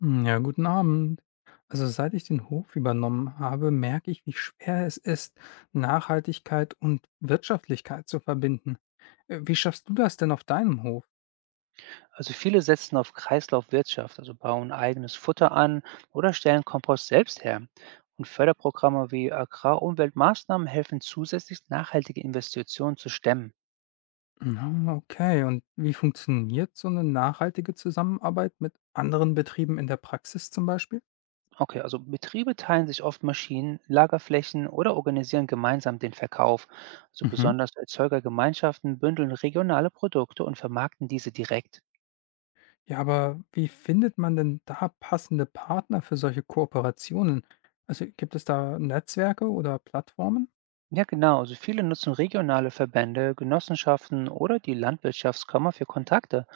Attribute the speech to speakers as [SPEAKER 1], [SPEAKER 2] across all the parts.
[SPEAKER 1] Hm, ja, guten Abend. Also seit ich den Hof übernommen habe, merke ich, wie schwer es ist, Nachhaltigkeit und Wirtschaftlichkeit zu verbinden. Wie schaffst du das denn auf deinem Hof?
[SPEAKER 2] Also viele setzen auf Kreislaufwirtschaft, also bauen eigenes Futter an oder stellen Kompost selbst her. Und Förderprogramme wie Agrarumweltmaßnahmen helfen zusätzlich, nachhaltige Investitionen zu stemmen.
[SPEAKER 1] Na, okay, und wie funktioniert so eine nachhaltige Zusammenarbeit mit anderen Betrieben in der Praxis zum Beispiel?
[SPEAKER 2] Okay, also Betriebe teilen sich oft Maschinen, Lagerflächen oder organisieren gemeinsam den Verkauf. Also
[SPEAKER 1] Mhm.
[SPEAKER 2] besonders Erzeugergemeinschaften bündeln regionale Produkte und vermarkten diese direkt.
[SPEAKER 1] Ja, aber wie findet man denn da passende Partner für solche Kooperationen? Also gibt es da Netzwerke oder Plattformen?
[SPEAKER 2] Ja, genau, also viele nutzen regionale Verbände, Genossenschaften oder die Landwirtschaftskammer für Kontakte.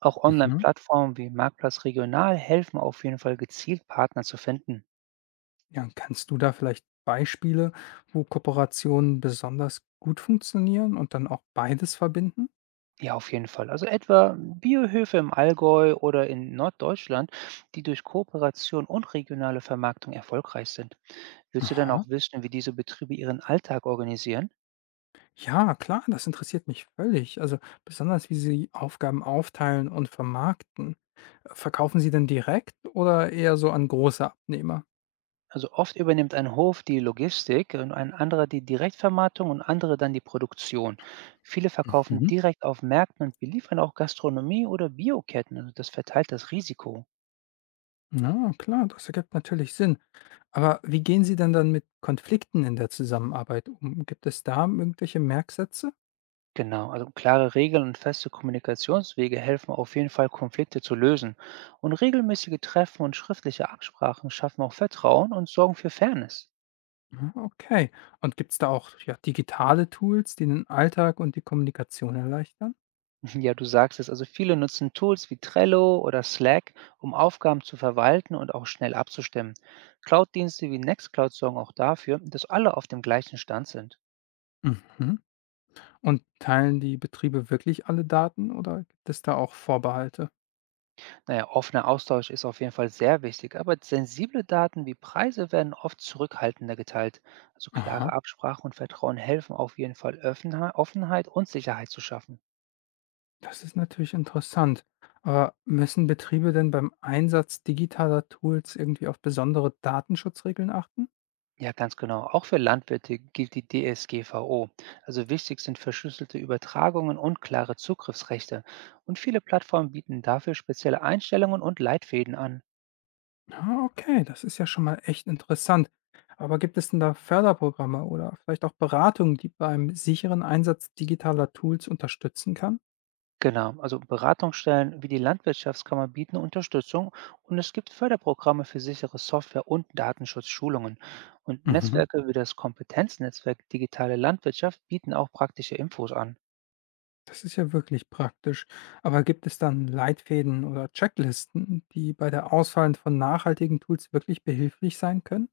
[SPEAKER 2] Auch
[SPEAKER 1] Mhm.
[SPEAKER 2] Online-Plattformen wie Marktplatz Regional helfen auf jeden Fall gezielt Partner zu finden.
[SPEAKER 1] Ja, und kannst du da vielleicht Beispiele, wo Kooperationen besonders gut funktionieren und dann auch beides verbinden?
[SPEAKER 2] Ja, auf jeden Fall. Also etwa Biohöfe im Allgäu oder in Norddeutschland, die durch Kooperation und regionale Vermarktung erfolgreich sind. Willst du dann
[SPEAKER 1] Aha.
[SPEAKER 2] auch wissen, wie diese Betriebe ihren Alltag organisieren?
[SPEAKER 1] Ja, klar, das interessiert mich völlig. Also besonders, wie Sie Aufgaben aufteilen und vermarkten. Verkaufen Sie denn direkt oder eher so an große Abnehmer?
[SPEAKER 2] Also oft übernimmt ein Hof die Logistik und ein anderer die Direktvermarktung und andere dann die Produktion. Viele verkaufen
[SPEAKER 1] Mhm.
[SPEAKER 2] direkt auf Märkten und beliefern auch Gastronomie oder Bioketten. Also das verteilt das Risiko.
[SPEAKER 1] Na klar, das ergibt natürlich Sinn. Aber wie gehen Sie denn dann mit Konflikten in der Zusammenarbeit um? Gibt es da irgendwelche Merksätze?
[SPEAKER 2] Genau, also klare Regeln und feste Kommunikationswege helfen auf jeden Fall, Konflikte zu lösen. Und regelmäßige Treffen und schriftliche Absprachen schaffen auch Vertrauen und sorgen für Fairness.
[SPEAKER 1] Ah, okay. Und gibt es da auch, ja, digitale Tools, die den Alltag und die Kommunikation erleichtern?
[SPEAKER 2] Ja, du sagst es, also viele nutzen Tools wie Trello oder Slack, um Aufgaben zu verwalten und auch schnell abzustimmen. Cloud-Dienste wie Nextcloud sorgen auch dafür, dass alle auf dem gleichen Stand sind.
[SPEAKER 1] Mhm. Und teilen die Betriebe wirklich alle Daten oder gibt es da auch Vorbehalte?
[SPEAKER 2] Naja, offener Austausch ist auf jeden Fall sehr wichtig, aber sensible Daten wie Preise werden oft zurückhaltender geteilt. Also klare
[SPEAKER 1] Aha,
[SPEAKER 2] Absprachen und Vertrauen helfen auf jeden Fall, Offenheit und Sicherheit zu schaffen.
[SPEAKER 1] das ist natürlich interessant. Aber müssen Betriebe denn beim Einsatz digitaler Tools irgendwie auf besondere Datenschutzregeln achten?
[SPEAKER 2] Ja, ganz genau. Auch für Landwirte gilt die DSGVO. Also wichtig sind verschlüsselte Übertragungen und klare Zugriffsrechte. Und viele Plattformen bieten dafür spezielle Einstellungen und Leitfäden an.
[SPEAKER 1] Ah, okay, das ist ja schon mal echt interessant. Aber gibt es denn da Förderprogramme oder vielleicht auch Beratungen, die beim sicheren Einsatz digitaler Tools unterstützen kann?
[SPEAKER 2] Genau, also Beratungsstellen wie die Landwirtschaftskammer bieten Unterstützung und es gibt Förderprogramme für sichere Software- und Datenschutzschulungen. Und
[SPEAKER 1] Mhm.
[SPEAKER 2] Netzwerke wie das Kompetenznetzwerk Digitale Landwirtschaft bieten auch praktische Infos an.
[SPEAKER 1] Das ist ja wirklich praktisch. Aber gibt es dann Leitfäden oder Checklisten, die bei der Auswahl von nachhaltigen Tools wirklich behilflich sein können?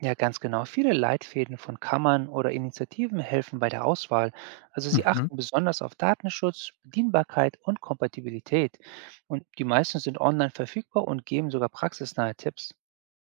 [SPEAKER 2] Ja, ganz genau. Viele Leitfäden von Kammern oder Initiativen helfen bei der Auswahl. Also sie
[SPEAKER 1] Mhm.
[SPEAKER 2] achten besonders auf Datenschutz, Bedienbarkeit und Kompatibilität. Und die meisten sind online verfügbar und geben sogar praxisnahe Tipps.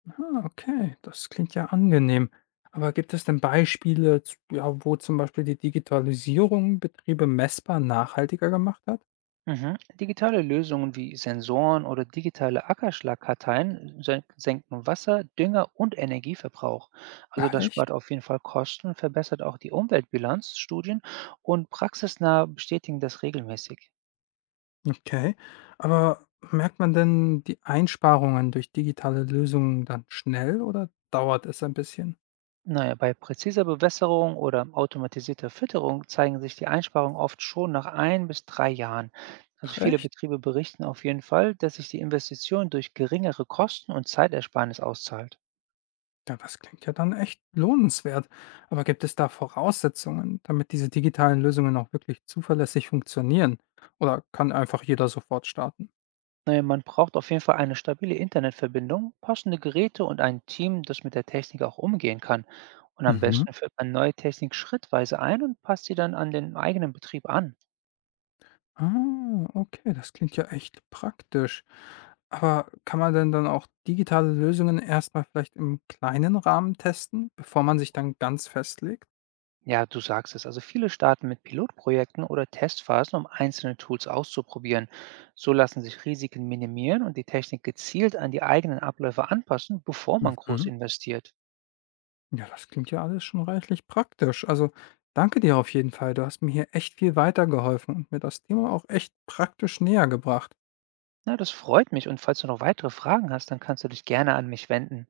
[SPEAKER 1] Ah, okay, das klingt ja angenehm. Aber gibt es denn Beispiele, ja, wo zum Beispiel die Digitalisierung Betriebe messbar nachhaltiger gemacht hat?
[SPEAKER 2] Mhm. Digitale Lösungen wie Sensoren oder digitale Ackerschlagkarteien senken Wasser, Dünger und Energieverbrauch. Also
[SPEAKER 1] Ach
[SPEAKER 2] das spart
[SPEAKER 1] echt?
[SPEAKER 2] auf jeden Fall Kosten und verbessert auch die Umweltbilanz, Studien und praxisnah bestätigen das regelmäßig.
[SPEAKER 1] Okay. Aber merkt man denn die Einsparungen durch digitale Lösungen dann schnell oder dauert es ein bisschen?
[SPEAKER 2] Naja, bei präziser Bewässerung oder automatisierter Fütterung zeigen sich die Einsparungen oft schon nach ein bis drei Jahren. Also
[SPEAKER 1] Ach
[SPEAKER 2] viele
[SPEAKER 1] echt?
[SPEAKER 2] Betriebe berichten auf jeden Fall, dass sich die Investition durch geringere Kosten und Zeitersparnis auszahlt.
[SPEAKER 1] Ja, das klingt ja dann echt lohnenswert. Aber gibt es da Voraussetzungen, damit diese digitalen Lösungen auch wirklich zuverlässig funktionieren? Oder kann einfach jeder sofort starten?
[SPEAKER 2] Man braucht auf jeden Fall eine stabile Internetverbindung, passende Geräte und ein Team, das mit der Technik auch umgehen kann. Und am
[SPEAKER 1] Mhm.
[SPEAKER 2] besten führt man neue Technik schrittweise ein und passt sie dann an den eigenen Betrieb an.
[SPEAKER 1] Ah, okay, das klingt ja echt praktisch. Aber kann man denn dann auch digitale Lösungen erstmal vielleicht im kleinen Rahmen testen, bevor man sich dann ganz festlegt?
[SPEAKER 2] Ja, du sagst es. Also viele starten mit Pilotprojekten oder Testphasen, um einzelne Tools auszuprobieren. So lassen sich Risiken minimieren und die Technik gezielt an die eigenen Abläufe anpassen, bevor man groß
[SPEAKER 1] Mhm.
[SPEAKER 2] investiert.
[SPEAKER 1] Ja, das klingt ja alles schon reichlich praktisch. Also danke dir auf jeden Fall. Du hast mir hier echt viel weitergeholfen und mir das Thema auch echt praktisch näher gebracht.
[SPEAKER 2] Na, das freut mich, und falls du noch weitere Fragen hast, dann kannst du dich gerne an mich wenden.